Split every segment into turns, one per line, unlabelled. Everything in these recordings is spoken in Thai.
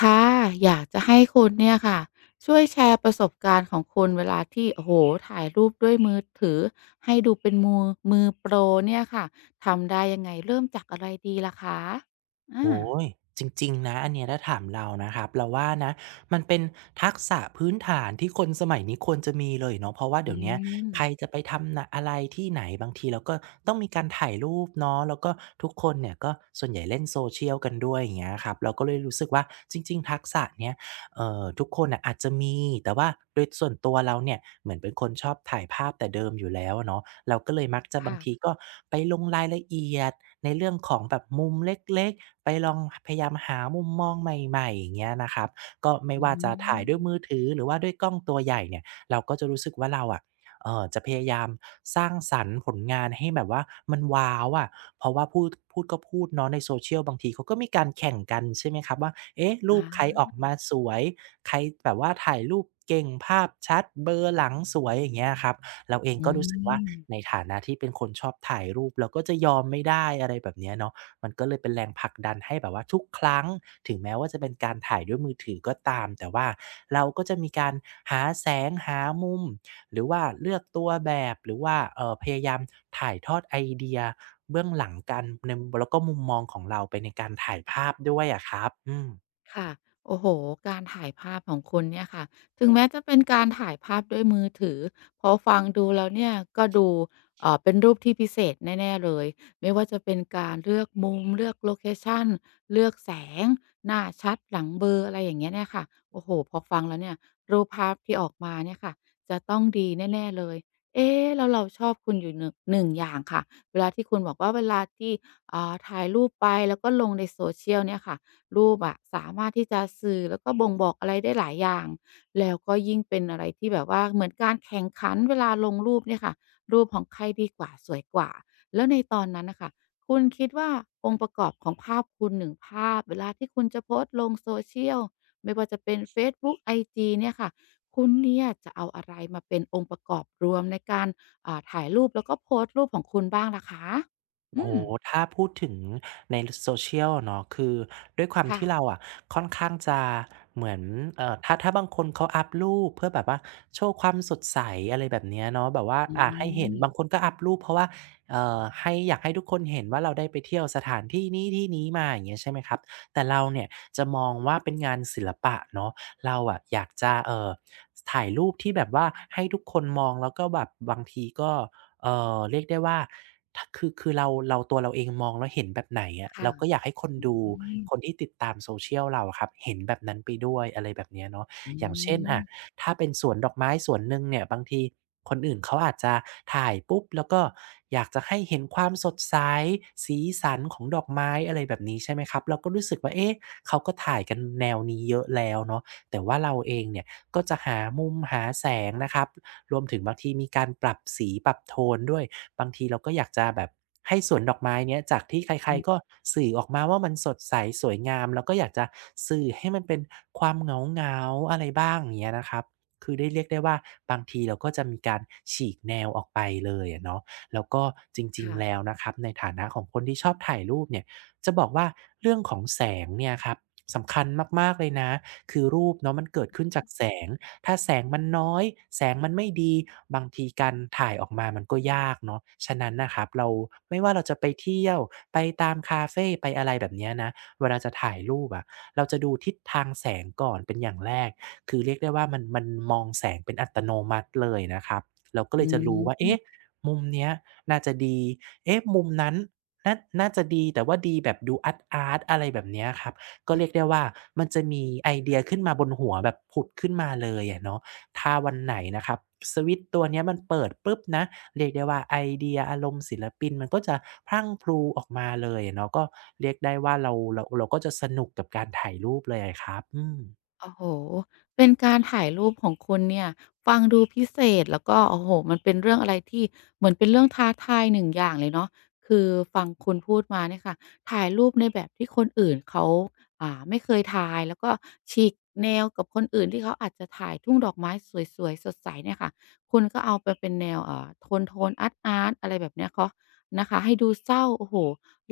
ค่ะอยากจะให้คุณเนี่ยค่ะช่วยแชร์ประสบการณ์ของคุณเวลาที่โอ้โฮถ่ายรูปด้วยมือถือให้ดูเป็นมือโปรเนี่ยค่ะทำได้ยังไงเริ่มจากอะไรดีล่ะคะอา
โอ้ยจริงๆนะอันเนี้ยถ้าถามเรานะครับเราว่านะมันเป็นทักษะพื้นฐานที่คนสมัยนี้ควรจะมีเลยเนาะเพราะว่า
อื
เดี๋ยวเนี้ย
ม
ใครจะไปทำนะอะไรที่ไหนบางทีเราก็ต้องมีการถ่ายรูปเนาะแล้วก็ทุกคนเนี่ยก็ส่วนใหญ่เล่น social กันด้วยอย่างเงี้ยครับเราก็เลยรู้สึกว่าจริงๆทักษะเนี้ยทุกคนน่ะอาจจะมีแต่ว่าโดยส่วนตัวเราเนี่ยเหมือนเป็นคนชอบถ่ายภาพแต่เดิมอยู่แล้วอะเนาะเราก็เลยมักจะบาง
ค่ะ
ทีก็ไปลงรายละเอียด ในเรื่องของแบบมุมเล็กๆไปลองพยายามหามุมมองใหม่ๆอย่างเงี้ยนะครับก็ไม่
อื
ว่าจะถ่าย
ม
ด้วยมือถือหรือว่าด้วยกล้องตัวใหญ่เนี่ยเราก็จะรู้สึกว่าเราอะจะพยายามสร้างสรรค์ผลงานให้แบบว่ามันว้าวอะเพราะว่าพูดก็พูดเนาะใน social บางทีเขาก็มีการแข่งกันใช่ไหมครับว่าเอ๊ะรูปใคร
อา
ออกมาสวยใครแบบว่าถ่ายรูปเก่งภาพชัดเบลอร์หลังสวยอย่างเงี้ยครับ เราเอง
อื
ก็รู้สึกว่าใน
ม
ฐานะที่เป็นคนชอบถ่ายรูปเราก็จะยอมไม่ได้อะไรแบบเนี้ยเนาะมันก็เลยเป็นแรงผลักดันให้แบบว่าทุกครั้งถึงแม้ว่าจะเป็นการถ่ายด้วยมือถือก็ตามแต่ว่าเราก็จะมีการหาแสงหามุมหรือว่าเลือกตัวแบบหรือว่าพยายามถ่ายทอดไอเดียเบื้องหลังกันในแล้วก็มุมมองของเราไปในการถ่ายภาพด้วยอะครับอืม
ค่ะโอ้โหการถ่ายภาพของคุณเนี่ยค่ะถึงแม้จะเป็นการถ่ายภาพด้วยมือถือพอฟังดูแล้วเนี่ยก็ดูเป็นรูปที่พิเศษแน่ๆเลยไม่ว่าจะเป็นการเลือกมุมเลือกโลเคชันเลือกแสงหน้าชัดหลังเบลออะไรอย่างเงี้ยเนี่ยค่ะโอ้โฮพอฟังแล้วเนี่ยรูปภาพที่ออกมาเนี่ยค่ะจะต้องดีแน่ๆเลยเอ๊ะแล้วเราชอบคุณอยู่หนึ่ง1อย่างค่ะเวลาที่คุณบอกว่าเวลาที่ถ่ายรูปไปแล้วก็ลงใน Social เนี่ยค่ะ รูปอะสามารถที่จะสื่อแล้วก็บ่งบอกอะไรได้หลายอย่างแล้วก็ยิ่งเป็นอะไรที่แบบว่าเหมือนการแข่งขันเวลาลงรูปเนี่ยค่ะรูปของใครดีกว่าสวยกว่าแล้วในตอนนั้นน่ะค่ะคุณคิดว่าองค์ประกอบของภาพคุณ1ภาพเวลาที่คุณจะโพสต์ลง social ไม่ว่าจะเป็นเฟซบุ๊กไอจีเนี่ยค่ะคุณเนี่ยจะเอาอะไรมาเป็นองค์ประกอบรวมในการถ่ายรูปแล้วก็โพสต์รูปของคุณบ้างล่ะคะ
โอ้
อื
โฮ
ม
ถ้าพูดถึงในล social อะเนาะคือด้วยความ
ค่ะ
ที่เราอะค่อนข้างจะเหมือนถ้าบางคนเขาอัปรูปเพื่อแบบว่าโชว์ความสดใสอะไรแบบเนี้ยเนาะแบบว่า
อื
ให้เห็น
ม
บางคนก็อัปรูปเพราะว่าให้อยากให้ทุกคนเห็นว่าเราได้ไปเที่ยวสถานที่นี้ที่นี้มาอย่างเงี้ยใช่ไหมครับแต่เราเนี่ยจะมองว่าเป็นงานศิลปะเนาะเราอะอยากจะถ่ายรูปที่แบบว่าให้ทุกคนมองแล้วก็แบบบางทีก็ เรียกได้ว่าถคือคือเราตัวเราเองมองแล้วเห็นแบบไหนอะ
ค่ะ
เราก็อยากให้คน
อื
ดูคน
ม
ที่ติดตาม social เราอะครับเห็นแบบนั้นไปด้วยอะไรแบบเนี้ยเนาะ
อื
อย่างเช่นอะ
ม
ถ้าเป็นสวนดอกไม้สวนหนึ่งเนี่ยบางทีคนอื่นเขาอาจจะถ่ายปุ๊บแล้วก็อยากจะให้เห็นความสดใสสีสันของดอกไม้อะไรแบบนี้ใช่ไหมครับเราก็รู้สึกว่าเอ๊ะเขาก็ถ่ายกันแนวนี้เยอะแล้วเนาะแต่ว่าเราเองเนี่ยก็จะหามุมหาแสงนะครับ รวมถึงบางทีมีการปรับสีปรับโทนด้วยบางทีเราก็อยากจะแบบให้สวนดอกไม้เนี้ยจากที่ใคร
อื
ๆก็
ม
สื่อออกมาว่ามันสดใสสวยงามเราก็อยากจะสื่อให้มันเป็นความเหงาๆอะไรบ้างอย่างเงี้ยนะครับคือได้เรียกได้ว่าบางทีเราก็จะมีการฉีกแนวออกไปเลยอะเนาะแล้วก็จริง
ค่ะ
ๆแล้วนะครับในฐานะของคนที่ชอบถ่ายรูปเนี่ยจะบอกว่าเรื่องของแสงเนี่ยครับสำคัญมากๆเลยนะคือรูปเนาะมันเกิดขึ้นจากแสง ถ้าแสงมันน้อยแสงมันไม่ดีบางทีการถ่ายออกมามันก็ยากเนาะฉะนั้นนะครับเราไม่ว่าเราจะไปเที่ยวไปตามคาเฟไปอะไรแบบเนี้ยนะเวลาจะถ่ายรูปอะเราจะดูทิศทางแสงก่อนเป็นอย่างแรกคือเรียกได้ว่ามันมองแสงเป็นอัตโนมัติเลยนะครับเราก็เล
อื
ยจะรู้ว่า
ม
เอ๊ะมุมเนี้ยน่าจะดีเอ๊ะมุมนั้นน่าจะดีแต่ว่าดีแบบดูอาร์ตๆอะไรแบบเนี้ยครับ ก็เรียกได้ว่ามันจะมีไอเดียขึ้นมาบนหัวแบบผุดขึ้นมาเลยอะเนาะถ้าวันไหนนะครับสวิตช์ตัวเนี้ยมันเปิดปุ๊บนะเรียกได้ว่าไอเดียอารมณ์ศิลปินมันก็จะพรั่งพรูออกมาเลยอะเนาะก็เรียกได้ว่าเราก็จะสนุกกับการถ่ายรูปเลยอะครับอืม
โอ้โฮเป็นการถ่ายรูปของคุณเนี่ยฟังดูพิเศษแล้วก็โอ้โฮมันเป็นเรื่องอะไรที่เหมือนเป็นเรื่องท้าทายหนึ่งอย่างเลยเนาะคือฟังคุณพูดมาเนี่ยค่ะถ่ายรูปในแบบที่คนอื่นเขาไม่เคยถ่ายแล้วก็ฉีกแนวกับคนอื่นที่เขาอาจจะถ่ายทุ่งดอกไม้สวยๆสดใสเนี่ยค่ะคุณก็เอาไปเป็นแนวโทนๆอาร์ตๆอะไรแบบเนี้ยเคาะนะคะให้ดูเศร้าโอ้โฮ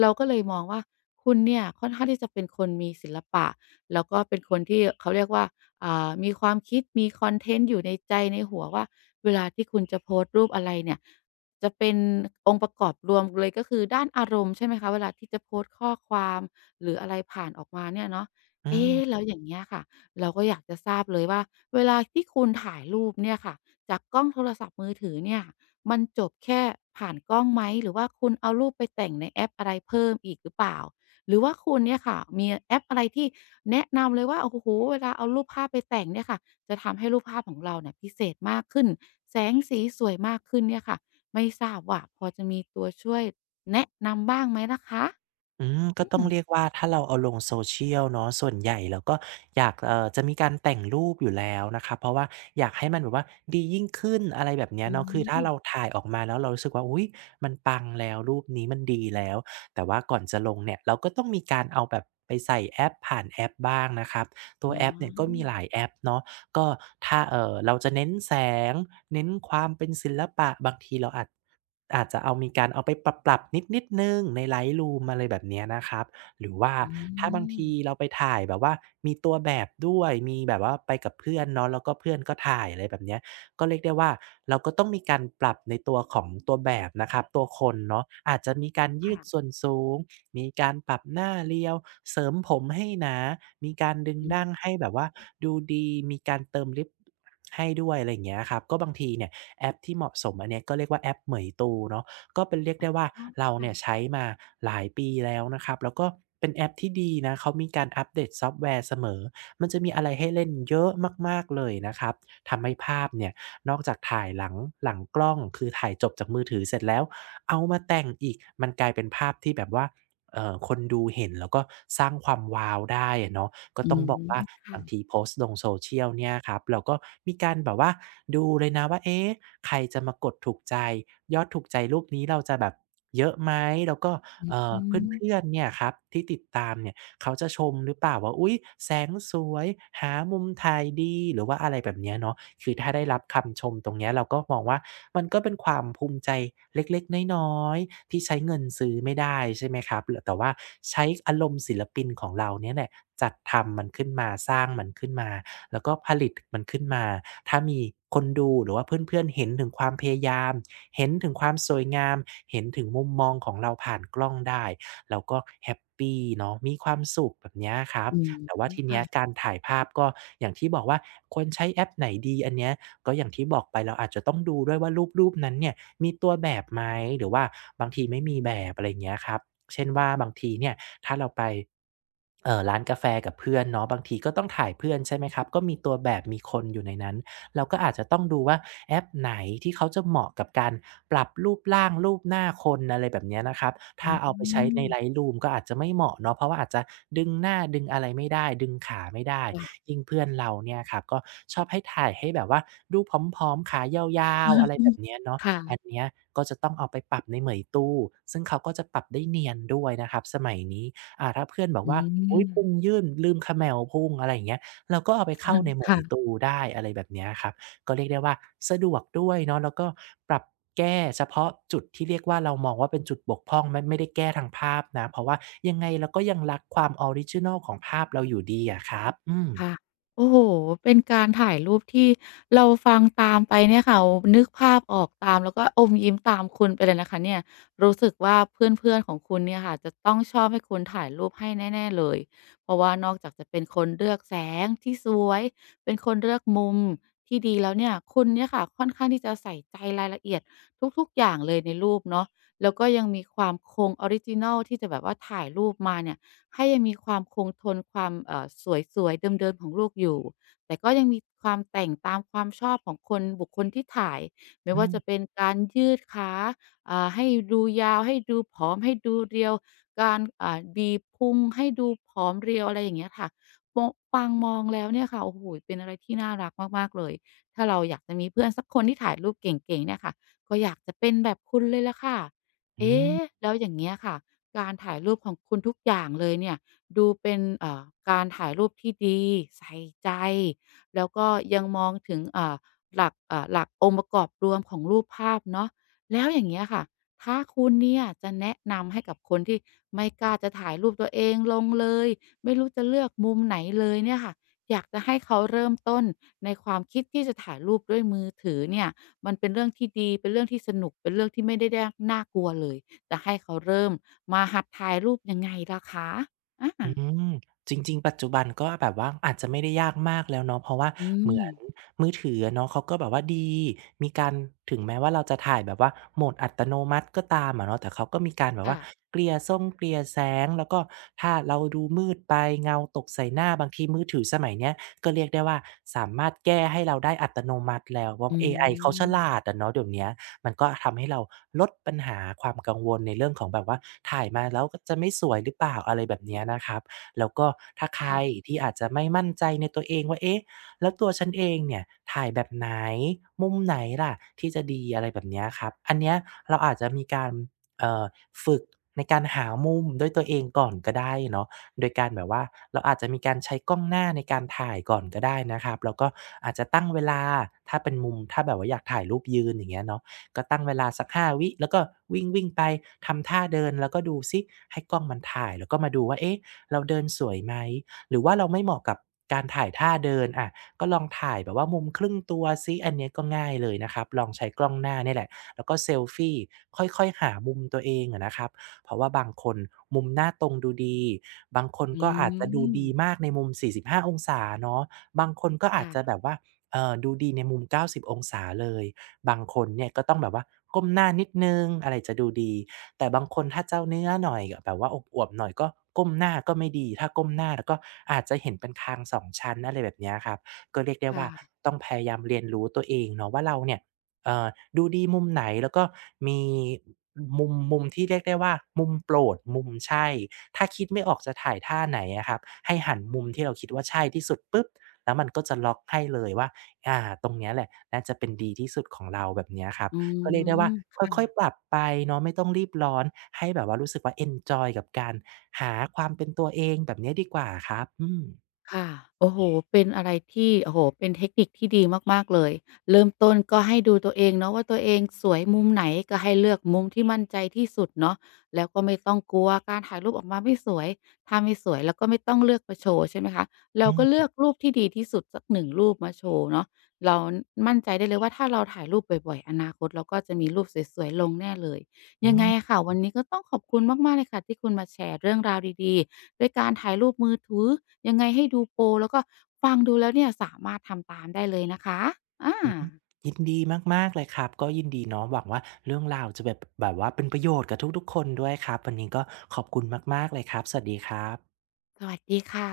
เราก็เลยมองว่าคุณเนี่ยค่อนข้างที่จะเป็นคนมีศิลปะ แล้วก็เป็นคนที่เขาเรียกว่ามีความคิดมีคอนเทนต์อยู่ในใจในหัวว่าเวลาที่คุณจะโพสต์รูปอะไรเนี่ย จะเป็นองค์ประกอบรวมเลยก็คือด้านอารมณ์ใช่ไหมคะเวลาที่จะโพสต์ข้อความหรืออะไรผ่านออกมาเนี่ยเนาะ
อื
เอ๊
ม
แล้วอย่างเงี้ยค่ะ เราก็อยากจะทราบเลยว่าเวลาที่คุณถ่ายรูปเนี่ยค่ะจากกล้องโทรศัพท์มือถือเนี่ยมันจบแค่ผ่านกล้องไหมหรือว่าคุณเอารูปไปแต่งในแอปอะไรเพิ่มอีกหรือเปล่า หรือว่าคุณเนี่ยค่ะมีแอปอะไรที่แนะนำเลยว่าโอ้โฮเวลาเอารูปภาพไปแต่งเนี่ยค่ะจะทำให้รูปภาพของเราเนี่ยพิเศษมากขึ้นแสงสีสวยมากขึ้นเนี่ยค่ะไม่ทราบว่าพอจะมีตัวช่วยแนะนำบ้างไหมล่ะคะ
อืมก็
อื
ต้อ
ม
งเรียกว่าถ้าเราเอาลง social เนาะส่วนใหญ่เราก็อยากจะมีการแต่งรูปอยู่แล้วนะครับเพราะว่าอยากให้มันแบบว่าดียิ่งขึ้นอะไรแบบเนี้ย
อื
เนาะคือถ้าเรา
ม
ถ่ายออกมาแล้วเรารู้สึกว่าอุ๊ยมันปังแล้วรูปนี้มันดีแล้วแต่ว่าก่อนจะลงเนี่ยเราก็ต้องมีการเอาแบบไปใส่แอปผ่านแอปบ้างนะครับตัว
อ๋อ
แอปเนี่ยก็มีหลายแอปเนาะก็ถ้าเราจะเน้นแสงเน้นความเป็นศิลปะบางทีเราอาจจะเอามีการเอาไปปรับนิดนดหนึ่งใน Lightroom อะไรแบบเนี้ยนะครับหรือว่า
อื
ถ้าบาง
ม
ทีเราไปถ่ายแบบว่ามีตัวแบบด้วยมีแบบว่าไปกับเพื่อนเนาะแล้วก็เพื่อนก็ถ่ายอะไรแบบเนี้ยก็เรียกได้ว่าเราก็ต้องมีการปรับในตัวของตัวแบบนะครับตัวคนเนาะอาจจะมีการยืดส่วน
ค่ะ
สูงมีการปรับหน้าเรียวเสริมผมให้หนามีการดึง
อื
ดั้ง
ม
ให้แบบว่าดูดีมีการเติมลิปให้ด้วยอะไรอย่างเงี้ยครับก็บางทีเนี่ย แอปที่เหมาะสมอันเนี้ยก็เรียกว่าแอปเหมยตูเนาะก็เป็นเรียกได้ว่าเราเนี่ยใช้
ค่ะ
มาหลายปีแล้วนะครับแล้วก็เป็นแอปที่ดีนะเขามีการอัปเดตซอฟต์แวร์เสมอมันจะมีอะไรให้เล่นเยอะมากๆเลยนะครับทำให้ภาพเนี่ยนอกจากถ่ายหลังกล้องคือถ่ายจบจากมือถือเสร็จแล้วเอามาแต่งอีกมันกลายเป็นภาพที่แบบว่า คนดูเห็นแล้วก็สร้างความว้าวได้อะเนาะก็
อื
ต้องบ
ม
อกว่าบาง
ค่ะ
ทีโพสต์ลง social เนี่ยครับเราก็มีการแบบว่าดูเลยนะว่าเอ๊ะใครจะมากดถูกใจยอดถูกใจรูปนี้เราจะแบบเยอะไหมแล้วก็
อื
เพื่อ
ม
นๆเนี่ยครับที่ติดตามเนี่ย เขาจะชมหรือเปล่าว่าอุ๊ยแสงสวยหามุมถ่ายดีหรือว่าอะไรแบบเนี้ยเนาะคือถ้าได้รับคำชมตรงเนี้ยเราก็มองว่ามันก็เป็นความภูมิใจเล็กๆน้อยๆที่ใช้เงินซื้อไม่ได้ใช่ไหมครับแต่ว่าใช้อารมณ์ศิลปินของเราเนี่ยแหละจัดทำมันขึ้นมาสร้างมันขึ้นมาแล้วก็ผลิตมันขึ้นมาถ้ามีคนดูหรือว่าเพื่อนๆเห็นถึงความพยายามเห็นถึงความสวยงามเห็นถึงมุมมองของเราผ่านกล้องได้ เราก็แฮปปีเนาะมีความสุขแบบเนี้ยครับ
อืม
แต่ว่าทีเนี้ย
ค่ะ
การถ่ายภาพก็อย่างที่บอกว่าควรใช้แอปไหนดีอันเนี้ยก็อย่างที่บอกไปเราอาจจะต้องดูด้วยว่ารูปนั้นเนี่ยมีตัวแบบไหมหรือว่าบางทีไม่มีแบบอะไรเงี้ยครับเช่นว่าบางทีเนี่ยถ้าเราไป ร้านกาแฟกับเพื่อนเนาะบางทีก็ต้องถ่ายเพื่อนใช่ไหมครับก็มีตัวแบบมีคนอยู่ในนั้นเราก็อาจจะต้องดูว่าแอปไหนที่เขาจะเหมาะกับการปรับรูปร่างรูปหน้าคนอะไรแบบเนี้ยนะครับ
อื
ถ้าเอาไปใช้ใน
ม
ไล g ์ t ูมก็อาจจะไม่เหมาะเนาะเพราะว่าอาจจะดึงหน้าดึงอะไรไม่ได้ดึงขาไม่ได้
ค่ะ
ยิ่งเพื่อนเราเนี่ยครับก็ชอบให้ถ่ายให้แบบว่าดูผอมๆขายาวๆอะไรแบบเนี้ยเนาะ
ค่ะ
อันเนี้ยก็จะต้องเอาไปปรับในเหมยตู้ซึ่งเขาก็จะปรับได้เนียนด้วยนะครับสมัยนี้ อ่าถ้าเพื่อนบอก
อื
ว่าอุ๊ยพุง
ม
ยื่นลืมเขม่าพุงอะไรอย่างเงี้ยเราก็เอาไปเข้าในเหมอย
ค่ะ
ตูได้อะไรแบบเนี้ยครับก็เรียกได้ว่าสะดวกด้วยเนาะแล้วก็ปรับแก้เฉพาะจุดที่เรียกว่าเรามองว่าเป็นจุดบกพร่องไม่ได้แก้ทางภาพนะเพราะว่ายังไงเราก็ยังรักความออริจินัลของภาพเราอยู่ดีอะครับ
ค่ะโอ้โห เป็นการถ่ายรูปที่เราฟังตามไปเนี่ยค่ะนึกภาพออกตามแล้วก็อมยิ้มตามคุณไปเลยนะคะเนี่ยรู้สึกว่าเพื่อนๆของคุณเนี่ยค่ะจะต้องชอบให้คุณถ่ายรูปให้แน่ๆเลยเพราะว่านอกจากจะเป็นคนเลือกแสงที่สวยเป็นคนเลือกมุมที่ดีแล้วเนี่ยคุณเนี่ยค่ะค่อนข้างที่จะใส่ใจรายละเอียดทุกๆอย่างเลยในรูปเนาะแล้วก็ยังมีความคงออริจินัลที่จะแบบว่าถ่ายรูปมาเนี่ย ให้ยังมีความคงทนความสวยๆเดิมๆของลูกอยู่แต่ก็ยังมีความแต่งตามความชอบของคนบุคคลที่ถ่ายไม่
อื
ว่าจะ
ม
เป็นการยืดขาให้ดูยาวให้ดูผอมให้ดูเรียวการบีบพุงให้ดูผอมเรียวอะไรอย่างเงี้ยค่ะมองฟังมองแล้วเนี่ยค่ะโอ้โหเป็นอะไรที่น่ารักมากๆเลยถ้าเราอยากจะมีเพื่อนสักคนที่ถ่ายรูปเก่งๆเนี่ยค่ะก็อยากจะเป็นแบบคุณเลยละค่ะ
อื
เอ๊
ม
ะแล้วอย่างเงี้ยค่ะ การถ่ายรูปของคุณทุกอย่างเลยเนี่ยดูเป็นการถ่ายรูปที่ดีใส่ใจแล้วก็ยังมองถึงหลักองค์ประกอบรวมของรูปภาพเนาะแล้วอย่างเงี้ยค่ะถ้าคุณเนี่ยจะแนะนำให้กับคนที่ไม่กล้าจะถ่ายรูปตัวเองลงเลยไม่รู้จะเลือกมุมไหนเลยเนี่ยค่ะอยากจะให้เขาเริ่มต้นในความคิดที่จะถ่ายรูปด้วยมือถือเนี่ยมันเป็นเรื่องที่ดีเป็นเรื่องที่สนุกเป็นเรื่องที่ไม่ได้แด้น่ากลัวเลย จะให้เขาเริ่มมาหัดถ่ายรูปยังไงล่ะคะอา
อืมจริงๆปัจจุบันก็แบบว่าอาจจะไม่ได้ยากมากแล้วเนาะเพราะว่า
อื
เหมื
ม
อนมือถืออะเนาะเขาก็แบบว่าดีมีการถึงแม้ว่าเราจะถ่ายแบบว่าโหมดอัตโนมัติก็ตามอะเนาะแต่เขาก็มีการแบบว่า
ค่ะ
เกลี่ยส่งเกลี่ยแสงแล้วก็ถ้าเราดูมืดไปเงาตกใส่หน้าบางทีมือถือสมัยเนี้ยก็เรียกได้ว่าสามารถแก้ให้เราได้อัตโนมัติแล้วเพราะ
อื
AIเขาฉ
ม
ลาดอะเนาะเดี๋ยวเนี้ย มันก็ทำให้เราลดปัญหาความกังวลในเรื่องของแบบว่าถ่ายมาแล้วก็จะไม่สวยหรือเปล่าอะไรแบบเนี้ยนะครับแล้วก็ถ้าใคร
ค่ะ
ที่อาจจะไม่มั่นใจในตัวเองว่าเอ๊ะแล้วตัวฉันเองเนี่ยถ่ายแบบไหนมุมไหนล่ะที่จะดีอะไรแบบเนี้ยครับอันเนี้ยเราอาจจะมีการเอ่อฝึกในการหามุมด้วยตัวเองก่อนก็ได้เนาะโดยการแบบว่าเราอาจจะมีการใช้กล้องหน้าในการถ่ายก่อนก็ได้นะครับแล้วก็อาจจะตั้งเวลาถ้าเป็นมุมถ้าแบบว่าอยากถ่ายรูปยืนอย่างเงี้ยเนาะ ก็ตั้งเวลาสัก5วิแล้วก็วิ่งวิ่งไปทำท่าเดินแล้วก็ดูซิให้กล้องมันถ่ายแล้วก็มาดูว่าเอ๊ะเราเดินสวยไหมหรือว่าเราไม่เหมาะกับการถ่ายท่าเดินอะก็ลองถ่ายแบบว่ามุมครึ่งตัวซิอันเนี้ยก็ง่ายเลยนะครับลองใช้กล้องหน้านี่แหละแล้วก็เซลฟีค่อยๆหามุมตัวเองอะนะครับเพราะว่าบางคนมุมหน้าตรงดูดีบางคน
อื
ก็อาจจะดู
ม
ดีมากในมุม45องศาเนาะบางคนก็อาจจะแบ
ค่ะ
บว่าเออดูดีในมุม90องศาเลย บางคนเนี่ยก็ต้องแบบว่าก้มหน้านิดนึงอะไรจะดูดีแต่บางคนถ้าเจ้าเนื้อหน่อยแบบว่าอวบๆหน่อยก็ก้มหน้าก็ไม่ดีถ้าก้มหน้าแล้วก็อาจจะเห็นเป็นคางสองชั้นอะไรแบบเนี้ยครับก็เรียกได้
ค่ะ
ว่าต้องพยายามเรียนรู้ตัวเองเนาะว่าเราเนี่ยเอ่อดูดีมุมไหนแล้วก็มีมุมที่เรียกได้ว่ามุมโปรดมุมใช่ถ้าคิดไม่ออกจะถ่ายท่าไหนอะครับให้หันมุมที่เราคิดว่าใช่ที่สุดปุ๊บแล้วมันก็จะล็อกให้เลยว่า อาตรงเนี้ยแหละน่าจะเป็นดีที่สุดของเราแบบเนี้ยครับ
อื
ก็เรียกได้ว่า
มค
ค่อยๆป
่ะ
รับไปเนาะไม่ต้องรีบร้อนให้แบบว่ารู้สึกว่าเอนจอยกับการหาความเป็นตัวเองแบบเนี้ยดีกว่าครับอืม
ค่ะโอ้โฮเป็นอะไรที่โอ้โฮเป็นเทคนิคที่ดีมากๆ เลย เริ่มต้นก็ให้ดูตัวเองเนาะว่าตัวเองสวยมุมไหนก็ให้เลือกมุมที่มั่นใจที่สุดเนาะแล้วก็ไม่ต้องกลัวการถ่ายรูปออกมาไม่สวยถ้าไม่สวยเราก็ไม่ต้องเลือกมาโชว์ใช่ไหมคะเรา
อื
ก็เลื
ม
อกรูปที่ดีที่สุดสัก1รูปมาโชว์เนาะเรามั่นใจได้เลยว่าถ้าเราถ่ายรูปบ่อยๆอนาคตเราก็จะมีรูปสวยๆลงแน่เลย
อื
ยังไง
ม
อะค่ะวันนี้ก็ต้องขอบคุณมากๆเลยค่ะที่คุณมาแชร์เรื่องราวดีๆด้วยการถ่ายรูปมือถือยังไงให้ดูโปรแล้วก็ฟังดูแล้วเนี่ยสามารถทำตามได้เลยนะคะอา
อือฮึยินดีมากๆเลยครับ ก็ยินดีเนาะหวังว่าเรื่องราวจะแบบแบบว่าเป็นประโยชน์กับทุกๆคนด้วยครับวันนี้ก็ขอบคุณมากๆเลยครับ สวัสดีครับ
สวัสดีค่ะ